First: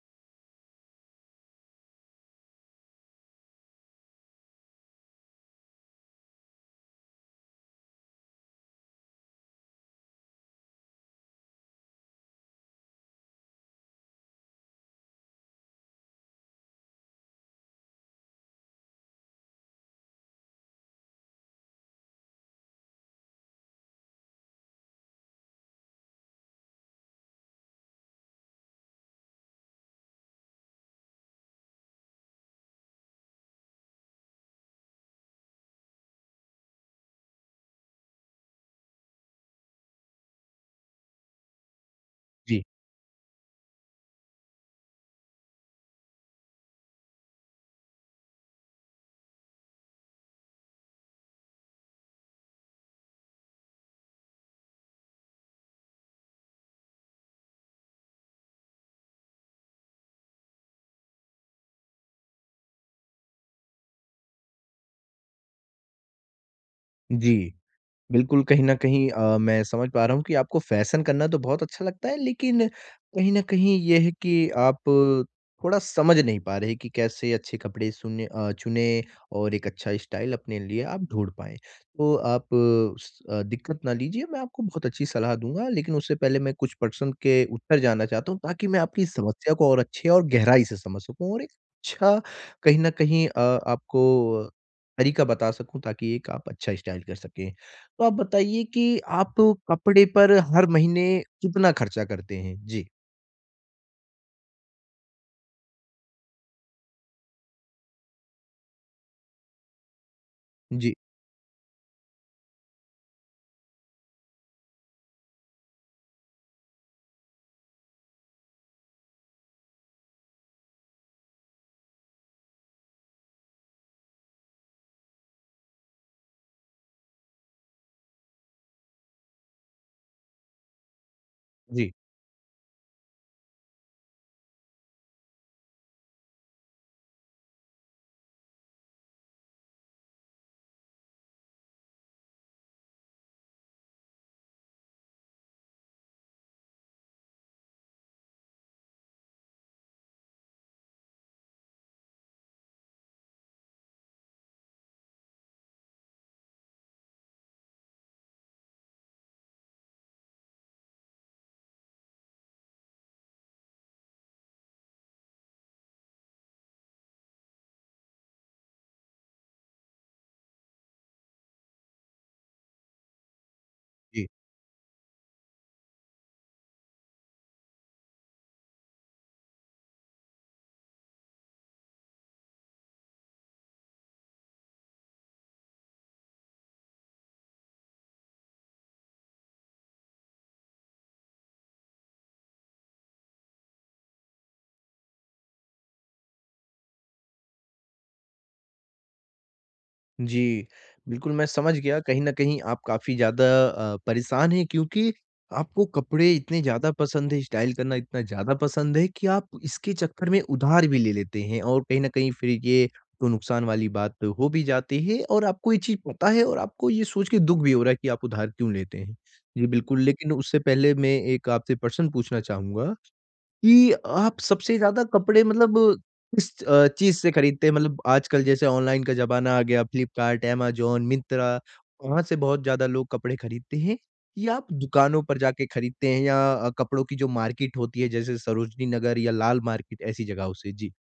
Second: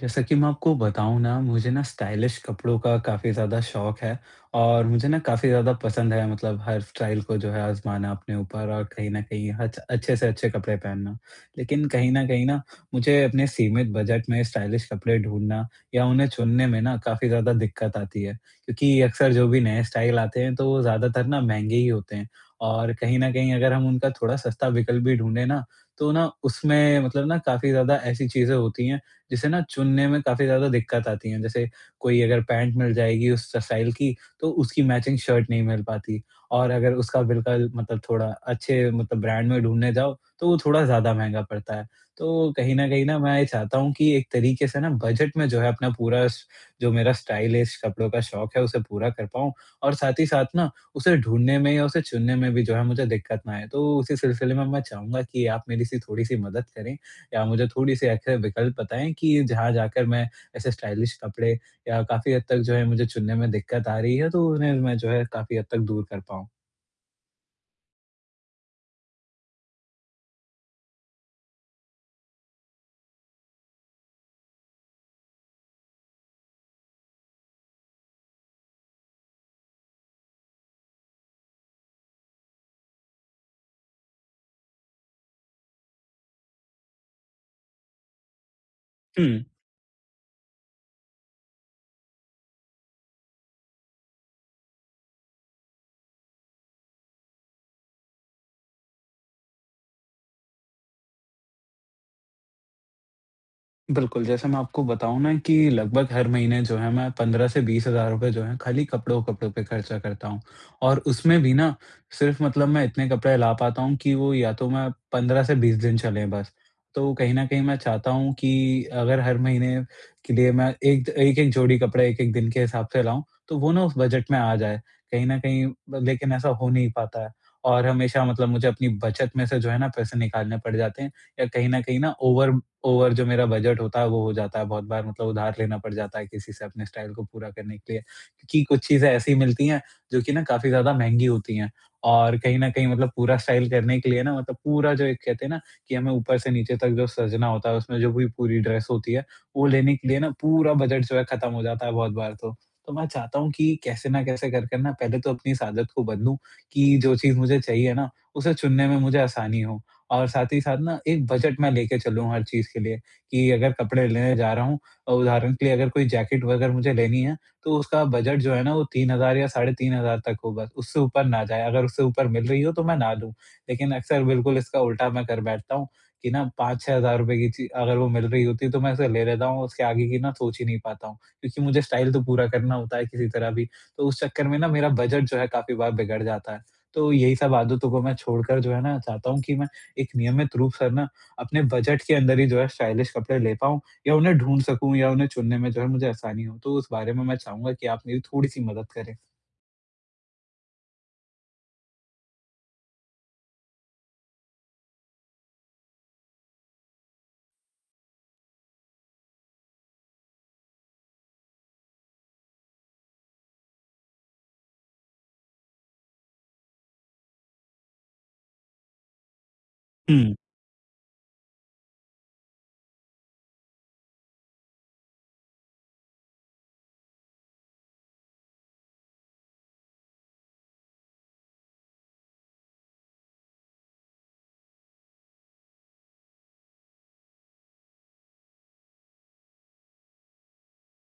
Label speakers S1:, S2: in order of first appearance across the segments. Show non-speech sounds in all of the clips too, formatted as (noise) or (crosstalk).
S1: जैसा कि मैं आपको बताऊँ ना, मुझे ना स्टाइलिश कपड़ों का काफ़ी ज़्यादा शौक है। और मुझे ना काफ़ी ज़्यादा पसंद है मतलब हर स्टाइल को जो है आज़माना अपने ऊपर और कहीं न कहीं हच अच्छे से अच्छे कपड़े पहनना। लेकिन कहीं न कहीं ना मुझे अपने सीमित बजट में स्टाइलिश कपड़े ढूँढना या उन्हें चुनने में ना काफ़ी ज़्यादा दिक्कत आती है। क्योंकि अक्सर जो भी नए स्टाइल आते हैं तो वो ज़्यादातर ना महँगे ही होते हैं। और कहीं न कहीं अगर हम उनका थोड़ा सस्ता विकल्प भी ढूँढे ना, तो ना उसमें मतलब ना काफ़ी ज़्यादा ऐसी चीज़ें होती हैं जिसे ना चुनने में काफ़ी ज़्यादा दिक्कत आती है। जैसे कोई अगर पैंट मिल जाएगी उस स्टाइल की, तो उसकी मैचिंग शर्ट नहीं मिल पाती और अगर उसका बिल्कुल मतलब थोड़ा अच्छे मतलब ब्रांड में ढूँढने जाओ, तो वो थोड़ा ज़्यादा महँगा पड़ता है। तो
S2: जी,
S1: कहीं न कहीं ना मैं ये चाहता हूँ कि एक तरीके से ना बजट में जो है अपना पूरा स जो मेरा स्टाइलिश कपड़ों का शौक है उसे पूरा कर पाऊँ और साथ ही साथ ना उसे ढूँढने में या उसे चुनने में भी जो है मुझे दिक्कत ना आए। तो उसी सिलसिले में मैं चाहूँगा कि आप मेरी सी थोड़ी-सी मदद करें। या मुझे थोड़ी-सी ऐसे विकल्प बताएँ कि जहाँ जाकर मैं ऐसे स्टाइलिश कपड़े या काफ़ी हद तक जो है मुझे चुनने में दिक्कत आ रही है, तो उन्हें मैं जो है काफ़ी हद तक दूर कर पाऊँ?
S2: जी। बिल्कुल, कहीं न कहीं मैं समझ पा रहा हूँ कि आपको फ़ैशन करना तो बहुत अच्छा लगता है, लेकिन कहीं न कहीं ये है कि आप थोड़ा समझ नहीं पा रहे कि कैसे अच्छे कपड़े चुनें और एक अच्छा स्टाइल अपने लिए आप ढूँढ पाएँ। तो आप दिक्कत ना लीजिए, मैं आपको बहुत अच्छी सलाह दूँगा, लेकिन उससे पहले मैं कुछ प्रश्न के उत्तर जानना चाहता हूँ ताकि मैं आपकी
S1: हुँ।
S2: समस्या को और अच्छे और गहराई से समझ सकूँ और एक अच्छा कहीं न कहीं आपको तरीका बता सकूँ ताकि एक आप अच्छा स्टाइल कर सकें। तो आप बताइए कि आप कपड़े पर हर महीने कितना खर्चा करते हैं? जी,
S1: बिल्कुल, जैसे मैं आपको बताऊँ ना कि लगभग हर महीने जो है मैं 15 से ₹20,000 जो है खाली कपड़ों-कपड़ों पे खर्चा करता हूँ।
S2: जी,
S1: और उसमें भी ना सिर्फ़ मतलब मैं इतने कपड़े ला पाता हूँ कि वो या तो मैं 15 से 20 दिन चलें बस। तो कहीं न कहीं मैं चाहता हूँ कि अगर हर महीने के लिए मैं एक एक-एक जोड़ी कपड़े एक-एक दिन के हिसाब से लाऊँ, तो वो ना उस बजट में आ जाए। कहीं न कहीं ब लेकिन ऐसा हो नहीं पाता है। और हमेशा मतलब मुझे अपनी बचत में से जो है ना पैसे निकालने पड़ जाते हैं या कहीं न
S2: जी,
S1: कहीं ना ओवर ओवर जो मेरा बजट होता है वो हो जाता है, बहुत बार मतलब उधार लेना पड़ जाता है किसी से अपने स्टाइल को पूरा करने के लिए। क्योंकि कुछ चीज़ें ऐसी मिलती हैं जो कि ना काफ़ी ज़्यादा महँगी होती हैं और कहीं न कहीं मतलब पूरा स्टाइल करने के लिए ना मतलब पूरा जो एक कहते हैं ना कि हमें ऊपर से नीचे तक जो सजना होता है उसमें जो भी पूरी ड्रेस होती है, वो लेने के लिए ना पूरा बजट जो है खत्म हो जाता है बहुत बार तो। तो मैं चाहता हूँ कि कैसे ना कैसे कर कर ना पहले तो अपनी इस आदत को बदलूँ कि जो चीज़ मुझे चाहिए ना, उसे चुनने में मुझे आसानी हो। और साथ ही साथ ना एक बजट मैं लेके चलूँ हर चीज़ के लिए कि अगर कपड़े लेने जा रहा हूँ उदाहरण के लिए अगर कोई जैकेट वगैरह मुझे लेनी है, तो उसका बजट जो है ना वो 3000 या साढ़े 3000 तक हो बस, उससे ऊपर ना जाए। अगर उससे ऊपर मिल रही हो तो मैं ना लूँ। लेकिन अक्सर
S2: जी,
S1: बिल्कुल इसका उल्टा मैं कर बैठता हूँ कि ना 5-6000 रुपए की ची अगर वो मिल रही होती है तो मैं उसे ले लेता हूँ, उसके आगे की ना सोच ही नहीं पाता हूँ। क्योंकि मुझे स्टाइल तो पूरा करना होता है किसी तरह भी, तो उस चक्कर में ना मेरा बजट जो है काफ़ी बार बिगड़ जाता है। तो यही सब आदतों को मैं छोड़कर जो है ना चाहता हूँ कि मैं एक नियमित रूप से ना अपने बजट के अंदर ही जो है स्टाइलिश कपड़े ले पाऊँ या उन्हें ढूँढ सकूँ या उन्हें चुनने में जो है मुझे आसानी हो। तो उस बारे में मैं चाहूँगा कि आप मेरी थोड़ी-सी मदद करें।
S2: जी। बिल्कुल, मैं समझ गया कहीं न कहीं आप काफ़ी ज़्यादा परेशान हैं क्योंकि आपको कपड़े इतने ज़्यादा पसंद है, स्टाइल करना इतना ज़्यादा पसंद है कि आप इसके चक्कर में उधार भी ले लेते हैं और कहीं न कहीं फिर ये तो नुकसान वाली बात हो भी जाती है और आपको ये चीज़ पता है और आपको ये सोच के दुःख भी हो रहा है कि आप उधार क्यों लेते हैं। जी, बिल्कुल, लेकिन उससे पहले मैं एक आपसे प्रश्न पूछना चाहूँगा कि आप सबसे ज़्यादा कपड़े मतलब किस चीज़ से खरीदते हैं? मतलब आजकल जैसे ऑनलाइन का ज़माना आ गया, फ्लिपकार्ट, अमेज़न, मिंत्रा, वहाँ से बहुत ज़्यादा लोग कपड़े खरीदते हैं या आप दुकानों पर जाके खरीदते हैं या कपड़ों की जो मार्केट होती है जैसे सरोजनी नगर या लाल मार्केट ऐसी जगहों से? जी,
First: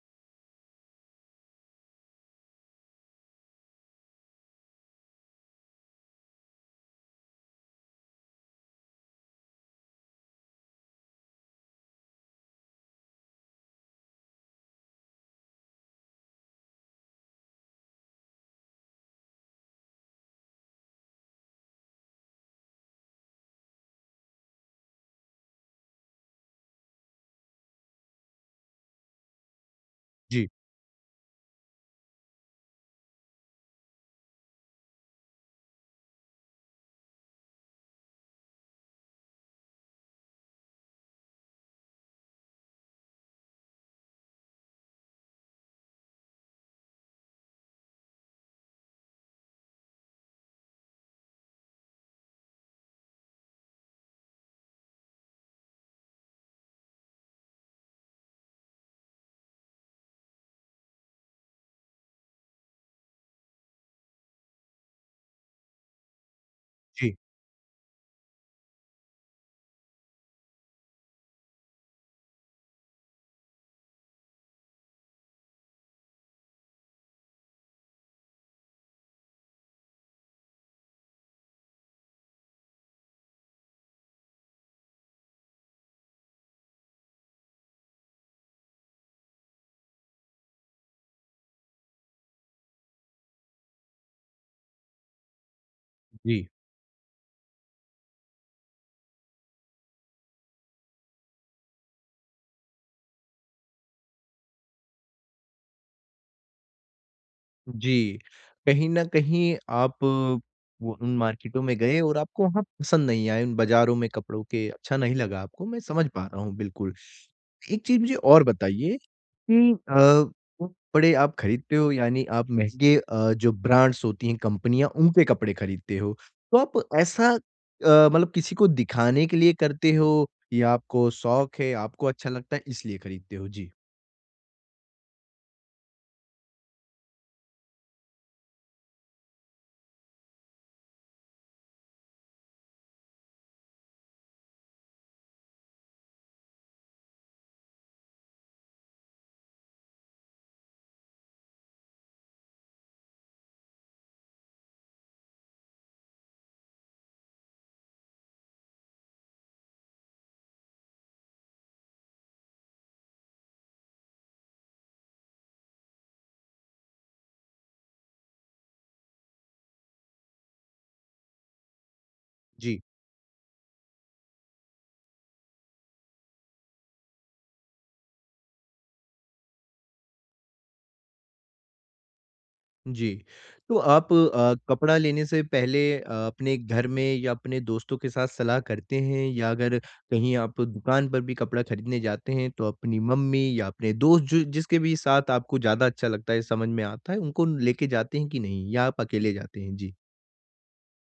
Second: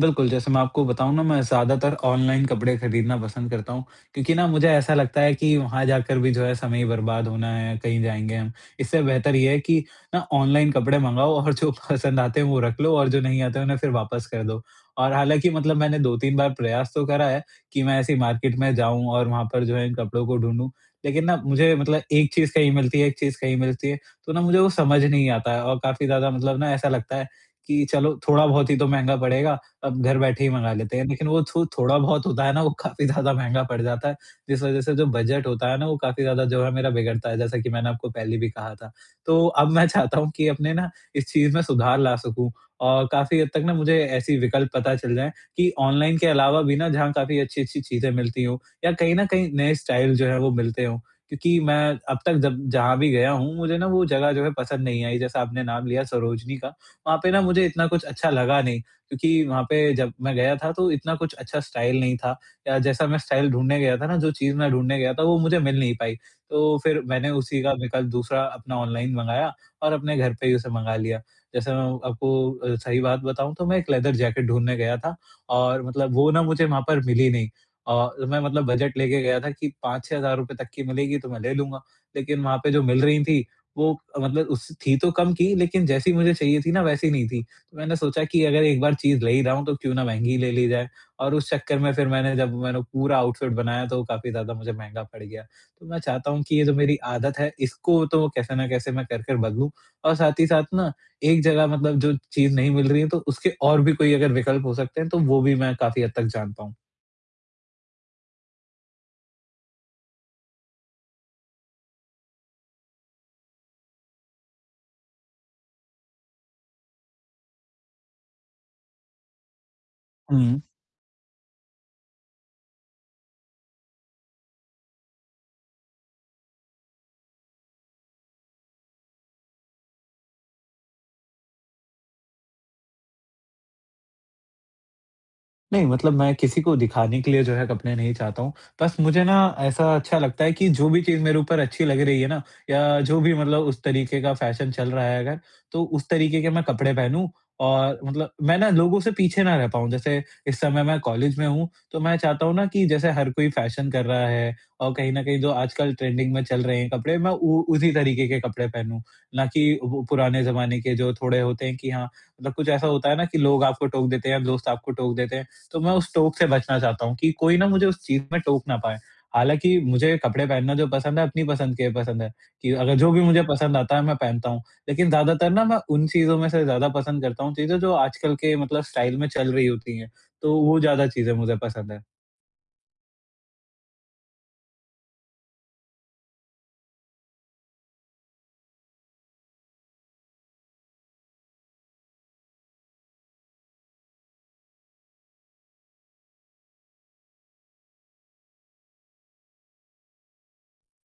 S1: बिल्कुल, जैसे मैं आपको बताऊँ ना मैं ज़्यादातर ऑनलाइन कपड़े खरीदना पसंद करता हूँ, क्योंकि ना मुझे ऐसा लगता है कि वहाँ जाकर भी जो है समय ही बर्बाद होना है, कहीं जाएँगे हम। इससे बेहतर ये है कि ना ऑनलाइन कपड़े मँगाओ और जो (laughs) पसंद आते हैं वो रख लो और जो नहीं आते हैं उन्हें फिर वापस कर दो। और हालाँकि मतलब मैंने 2-3 बार प्रयास तो करा है कि मैं ऐसी मार्केट में जाऊँ और वहाँ पर जो है इन कपड़ों को ढूँढूँ, लेकिन ना मुझे मतलब एक चीज़ कहीं मिलती है, एक चीज़ कहीं मिलती है, तो ना मुझे वो समझ नहीं आता है और काफ़ी ज़्यादा मतलब ना ऐसा लगता है कि चलो थोड़ा बहुत ही तो महँगा पड़ेगा अब घर बैठे
S2: जी,
S1: ही मंगा लेते हैं। लेकिन वो थो थोड़ा बहुत होता है ना, वो काफ़ी ज़्यादा महँगा पड़ जाता है, जिस वज़ह से जो बजट होता है ना, वो काफ़ी ज़्यादा जो है मेरा बिगड़ता है, जैसा कि मैंने आपको पहले भी कहा था। तो अब मैं चाहता हूँ कि अपने ना इस चीज़ में सुधार ला सकूँ और काफ़ी हद तक ना मुझे ऐसी विकल्प पता चल जाएँ कि ऑनलाइन के अलावा भी ना जहाँ काफ़ी अच्छी-अच्छी चीज़ें मिलती हों या कहीं न कहीं नए स्टाइल जो है वो मिलते हों। क्योंकि मैं अब तक जब जहाँ भी गया हूँ, मुझे ना वो जगह जो है पसंद नहीं आई, जैसा आपने नाम लिया सरोजनी का, वहाँ पे ना मुझे इतना कुछ अच्छा लगा नहीं। क्योंकि वहाँ पे जब मैं गया था तो इतना कुछ अच्छा स्टाइल नहीं था या जैसा मैं स्टाइल ढूँढने गया था ना, जो चीज़ मैं ढूँढने गया था वो मुझे मिल नहीं पाई। तो फिर
S2: जी,
S1: मैंने उसी का विकल्प दूसरा अपना ऑनलाइन मँगाया और अपने घर पे ही उसे मँगा लिया। जैसे मैं आपको सही बात बताऊँ तो मैं एक लेदर जैकेट ढूँढने गया था और मतलब वो ना मुझे वहाँ पर मिली नहीं। और मैं मतलब बजट लेके गया था कि 5-6 हज़ार रुपए तक की मिलेगी तो मैं ले लूँगा। लेकिन वहाँ पे जो मिल रही थी वो मतलब उस थी तो कम की लेकिन जैसी मुझे चाहिए थी ना वैसी नहीं थी। मैंने सोचा कि अगर एक बार चीज़ ले ही रहा हूँ तो क्यों ना महँगी ले ली जाए और उस चक्कर में फिर मैंने जब मैंने पूरा आउटफिट बनाया तो वो काफ़ी ज़्यादा मुझे महँगा पड़ गया। तो मैं चाहता हूँ
S2: जी,
S1: कि ये जो मेरी आदत है इसको तो कैसे न कैसे मैं कर कर बदलूँ और साथ ही साथ ना एक जगह मतलब जो चीज़ नहीं मिल रही है तो उसके और भी कोई अगर विकल्प हो सकते हैं तो वो भी मैं काफ़ी हद तक जान पाऊँ।
S2: जी। कहीं न कहीं आप वो उन मार्केटों में गए और आपको वहाँ पसंद नहीं आए, उन बाज़ारों में कपड़ों के अच्छा नहीं लगा आपको, मैं समझ पा रहा हूँ बिल्कुल। एक चीज़ मुझे और बताइए कि
S1: हुँ।
S2: वो कपड़े आप खरीदते हो यानी आप महँगे जो ब्रांड्स होती हैं, कंपनियाँ उनके कपड़े खरीदते हो। तो आप ऐसा मतलब किसी को दिखाने के लिए करते हो या आपको शौक है, आपको अच्छा लगता है इसलिए खरीदते हो? जी।
S1: नहीं, मतलब मैं किसी को दिखाने के लिए जो है कपड़े नहीं चाहता हूँ। बस मुझे ना ऐसा अच्छा लगता है कि जो भी चीज़ मेरे ऊपर अच्छी लग रही है ना या जो भी मतलब उस तरीके का फैशन चल रहा है अगर, तो उस तरीके के मैं कपड़े पहनूँ और मतलब मैं ना लोगों से पीछे ना रह पाऊँ। जैसे इस समय मैं कॉलेज में हूँ, तो मैं चाहता हूँ ना कि जैसे हर कोई फैशन कर रहा है और कहीं न कहीं जो आजकल ट्रेंडिंग में चल रहे हैं कपड़े, मैं उ उसी तरीके के कपड़े पहनूँ। ना कि वो पुराने ज़माने के जो थोड़े होते हैं कि हाँ, मतलब कुछ ऐसा होता है ना कि लोग आपको टोक देते हैं, दोस्त आपको टोक देते हैं। तो मैं उस टोक से बचना चाहता हूँ कि कोई ना मुझे उस चीज़ में टोक ना पाए। हालाँकि मुझे कपड़े पहनना जो पसंद है, अपनी पसंद के पसंद है कि
S2: जी।
S1: अगर जो भी मुझे पसंद आता है मैं पहनता हूँ। लेकिन ज़्यादातर ना मैं उन चीज़ों में से ज़्यादा पसंद करता हूँ चीज़ें जो आजकल के मतलब स्टाइल में चल रही होती हैं, तो वो ज़्यादा चीज़ें मुझे पसंद है।
S2: जी। तो आप कपड़ा लेने से पहले अपने घर में या अपने दोस्तों के साथ सलाह करते हैं या अगर कहीं आप दुकान पर भी कपड़ा खरीदने जाते हैं तो अपनी मम्मी या अपने दोस्त जो जिसके भी साथ आपको ज़्यादा अच्छा लगता है, समझ में आता है, उनको लेके जाते हैं कि नहीं या आप अकेले जाते हैं? जी।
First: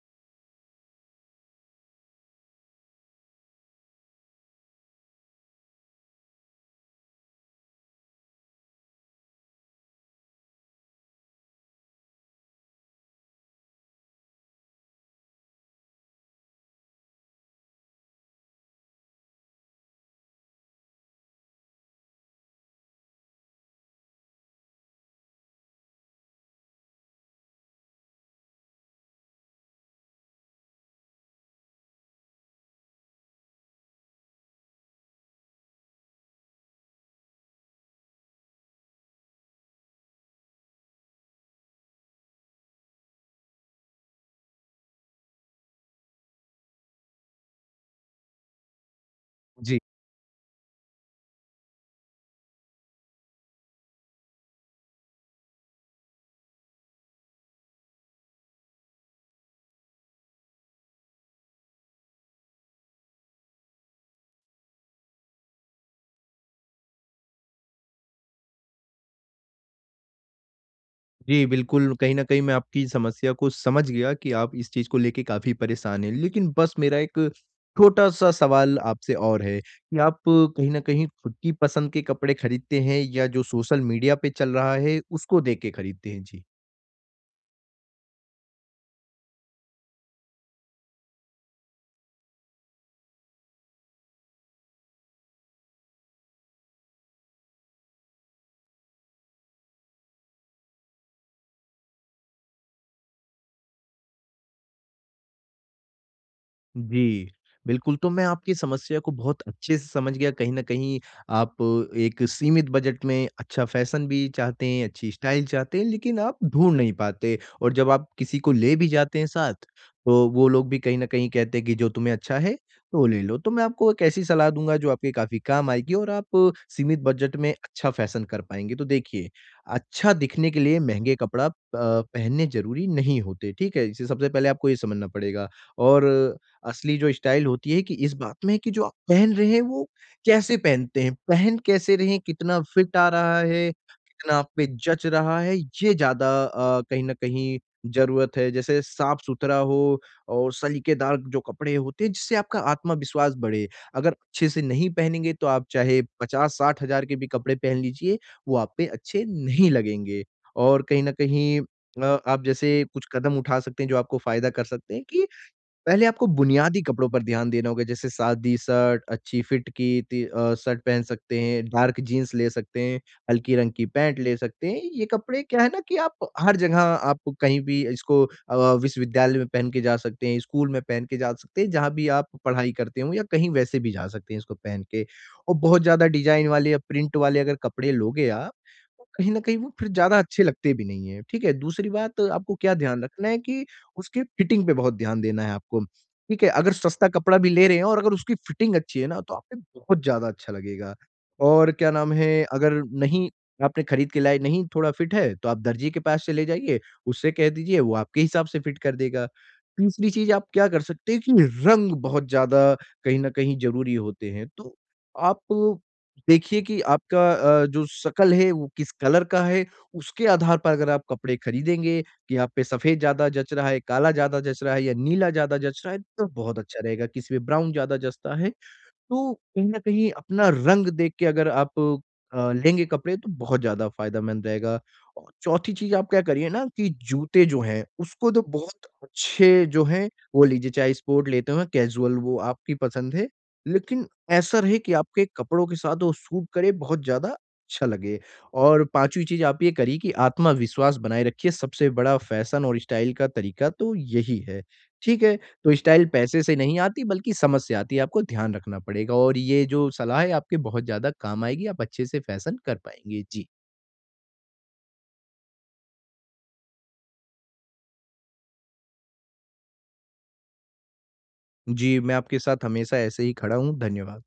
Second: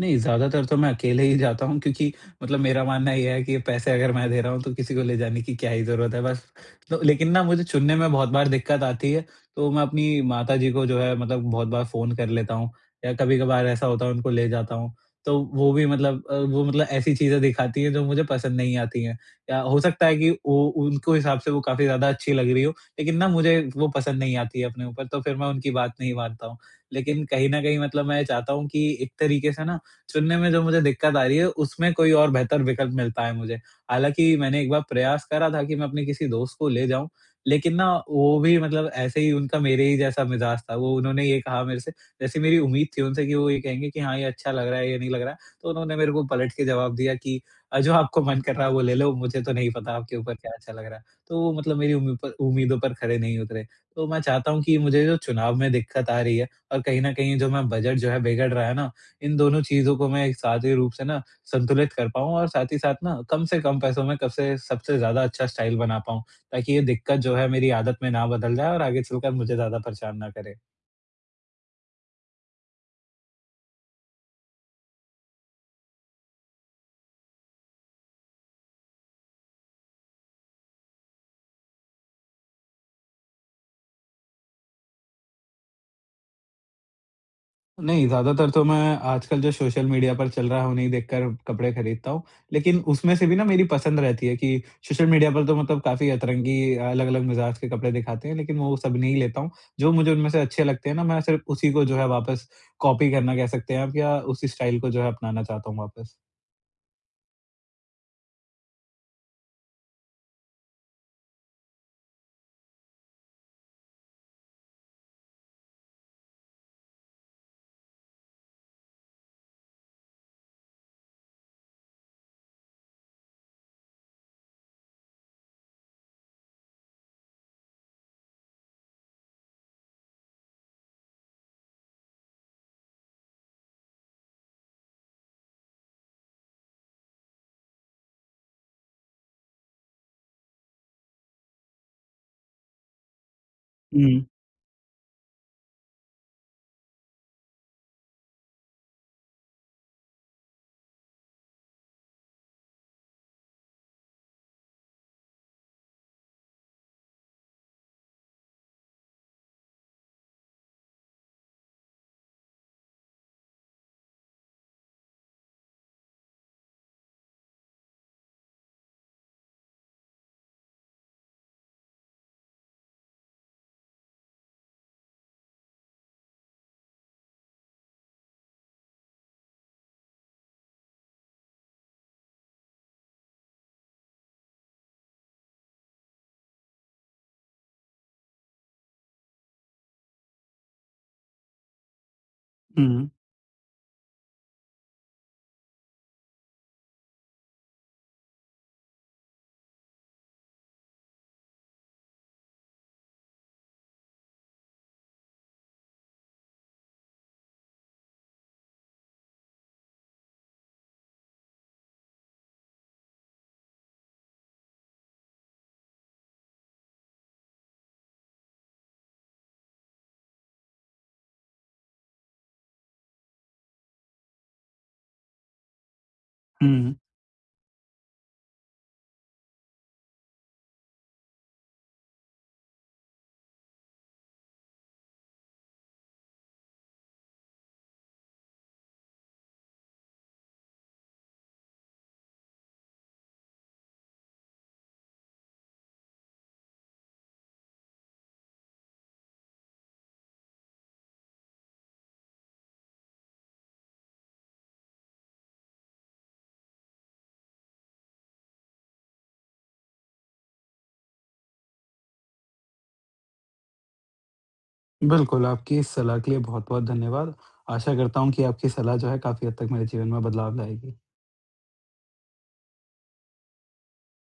S1: नहीं, ज़्यादातर तो मैं अकेले ही जाता हूँ क्योंकि मतलब मेरा मानना ये है कि पैसे अगर मैं दे रहा हूँ तो किसी को ले जाने की क्या ही ज़रूरत है बस। तो लेकिन ना मुझे चुनने में बहुत बार दिक्कत आती है, तो मैं अपनी माताजी को जो है मतलब बहुत बार फ़ोन कर लेता हूँ या कभी-कभार ऐसा होता है उनको ले जाता हूँ। तो वो भी मतलब वो मतलब ऐसी चीज़ें दिखाती हैं जो मुझे पसंद नहीं आती हैं या हो सकता है कि वो उनको हिसाब से वो काफ़ी ज़्यादा अच्छी लग रही हो, लेकिन ना मुझे वो पसंद नहीं आती है अपने ऊपर तो फिर मैं उनकी बात नहीं मानता हूँ। लेकिन कहीं न कहीं मतलब मैं चाहता हूँ कि एक तरीके से ना चुनने में जो मुझे दिक्कत आ रही है, उसमें कोई और बेहतर विकल्प मिलता है मुझे। हालाँकि मैंने एक बार प्रयास करा था कि मैं अपने किसी दोस्त को ले जाऊँ, लेकिन ना वो भी मतलब ऐसे ही उनका मेरे ही जैसा मिज़ाज था। वो उन्होंने ये कहा मेरे से जैसे मेरी उम्मीद थी उनसे कि वो ये कहेंगे कि हाँ, ये अच्छा लग रहा है, ये नहीं लग रहा है। तो उन्होंने मेरे को पलट के जवाब दिया कि जो आपको मन कर रहा है वो ले लो, मुझे तो नहीं
S2: जी।
S1: पता आपके ऊपर क्या अच्छा लग रहा है। तो वो मतलब मेरी उम्मीदों पर खरे नहीं उतरे। तो मैं चाहता हूँ कि मुझे जो चुनाव में दिक्कत आ रही है और कहीं न कहीं जो मैं बजट जो है बिगड़ रहा है ना, इन दोनों चीज़ों को मैं एक साथ ही रूप से ना संतुलित कर पाऊँ और साथ ही साथ ना कम से कम पैसों में कब से सबसे ज़्यादा अच्छा स्टाइल बना पाऊँ, ताकि ये दिक्कत जो है मेरी आदत में ना बदल जाए और आगे चलकर मुझे ज़्यादा परेशान ना करे।
S2: जी, बिल्कुल, कहीं न कहीं मैं आपकी समस्या को समझ गया कि आप इस चीज़ को लेके काफ़ी परेशान हैं। लेकिन बस मेरा एक छोटा-सा सवाल आपसे और है कि आप कहीं न कहीं खुद की पसंद के कपड़े खरीदते हैं या जो सोशल मीडिया पे चल रहा है, उसको देख के खरीदते हैं? जी।
S1: नहीं, ज़्यादातर तो मैं आजकल जो सोशल मीडिया पर चल रहा है, उन्हें ही देखकर कपड़े खरीदता हूँ। लेकिन उसमें से भी ना मेरी पसंद रहती है कि सोशल मीडिया पर तो मतलब काफ़ी अतरंगी अलग-अलग मिज़ाज के कपड़े दिखाते हैं, लेकिन वो सब नहीं लेता हूँ। जो मुझे उनमें से अच्छे लगते हैं ना, मैं सिर्फ़ उसी को जो है वापस कॉपी करना कह सकते हैं आप या उसी स्टाइल को जो है अपनाना चाहता हूँ वापस।
S2: जी, बिल्कुल, तो मैं आपकी समस्या को बहुत अच्छे से समझ गया, कहीं न कहीं आप एक सीमित बजट में अच्छा फ़ैशन भी चाहते हैं, अच्छी स्टाइल चाहते हैं, लेकिन आप ढूँढ नहीं पाते और जब आप किसी को ले भी जाते हैं साथ, तो वो लोग भी कहीं न कहीं कहते हैं कि जो तुम्हें अच्छा है, तो ले लो। तो मैं आपको एक ऐसी सलाह दूँगा जो आपके काफ़ी काम आएगी और आप सीमित बजट में अच्छा फ़ैशन कर पाएँगे। तो देखिए, अच्छा दिखने के लिए महँगे कपड़ा पहनने ज़रूरी नहीं होते, ठीक है? इसे सबसे पहले आपको ये समझना पड़ेगा और असली जो स्टाइल होती है कि इस बात में है कि जो आप पहन रहे हैं वो कैसे पहनते हैं? पहन कैसे रहे हैं? कितना फिट आ रहा है?
S1: हुँ,
S2: कितना आप पे जच रहा है? ये ज़्यादा कहीं न कहीं ज़रूरत है। जैसे साफ-सुथरा हो और सलीकेदार जो कपड़े होते हैं जिससे आपका आत्मविश्वास बढ़े। अगर अच्छे से नहीं पहनेंगे तो आप चाहे 50-60 हज़ार के भी कपड़े पहन लीजिए, वो आप पे अच्छे नहीं लगेंगे। और कहीं न कहीं आप जैसे कुछ कदम उठा सकते हैं जो आपको फ़ायदा कर सकते हैं कि पहले आपको बुनियादी कपड़ों पर ध्यान देना होगा, जैसे सादी शर्ट, अच्छी फिट की शर्ट पहन सकते हैं, डार्क जीन्स ले सकते हैं, हल्की रंग की पैंट ले सकते हैं। ये कपड़े क्या है ना कि आप हर जगह आप कहीं भी इसको अ, विश्वविद्यालय में पहन के जा सकते हैं, स्कूल में पहन के जा सकते हैं, जहाँ भी आप पढ़ाई करते हो या कहीं वैसे भी जा सकते हैं इसको पहन के। और बहुत ज़्यादा डिज़ाइन वाले या प्रिंट वाले अगर कपड़े लोगे आप, तो कहीं न कहीं वो फिर ज़्यादा अच्छे लगते भी नहीं हैं, ठीक है? दूसरी बात आपको क्या ध्यान
S1: हुँ,
S2: रखना है कि उसके फिटिंग पे बहुत ध्यान देना है आपको, ठीक है? अगर सस्ता कपड़ा भी ले रहे हैं और अगर उसकी फिटिंग अच्छी है ना, तो आपको बहुत ज़्यादा अच्छा लगेगा। और क्या नाम है, अगर नहीं आपने खरीद के लाए, नहीं थोड़ा फिट है, तो आप दर्जी के पास चले जाइए, उससे कह दीजिए वो आपके हिसाब से फिट कर देगा। तीसरी चीज़ आप क्या कर सकते हैं कि रंग बहुत ज़्यादा कहीं न कहीं ज़रूरी होते हैं, तो आप देखिए कि आपका जो शकल है वो किस कलर का है, उसके आधार पर अगर आप कपड़े खरीदेंगे कि आप पे सफ़ेद ज़्यादा जच रहा है, काला ज़्यादा जच रहा है या नीला ज़्यादा जच रहा है, तो बहुत अच्छा
S1: हुँ।
S2: रहेगा। किसी पे ब्राउन ज़्यादा जचता है, तो कहीं न कहीं अपना रंग देख के अगर आप लेंगे कपड़े तो बहुत ज़्यादा फ़ायदेमंद रहेगा। और चौथी चीज़ आप क्या करिए ना कि जूते जो हैं उसको तो बहुत अच्छे जो हैं वो लीजिए चाहे स्पोर्ट लेते हो या कैज़ुअल वो आपकी पसंद है। लेकिन ऐसा रहे कि आपके कपड़ों के साथ वो सूट करे बहुत ज़्यादा अच्छा लगे। और पाँचवीं चीज़ आप ये करिए कि आत्मविश्वास बनाए रखिए सबसे बड़ा फ़ैशन और स्टाइल का तरीका तो यही है। ठीक है? तो स्टाइल पैसे से नहीं आती बल्कि समझ से आती है, आपको ध्यान रखना पड़ेगा और ये जो सलाह है आपके बहुत ज़्यादा काम आएगी, आप अच्छे से फैशन कर पाएँगे। जी।
S1: बिल्कुल, आपकी इस सलाह के लिए बहुत-बहुत धन्यवाद। आशा करता हूँ कि आपकी सलाह जो है काफ़ी हद तक मेरे जीवन में बदलाव लाएगी।
S2: जी, मैं आपके साथ हमेशा ऐसे ही खड़ा हूँ, धन्यवाद।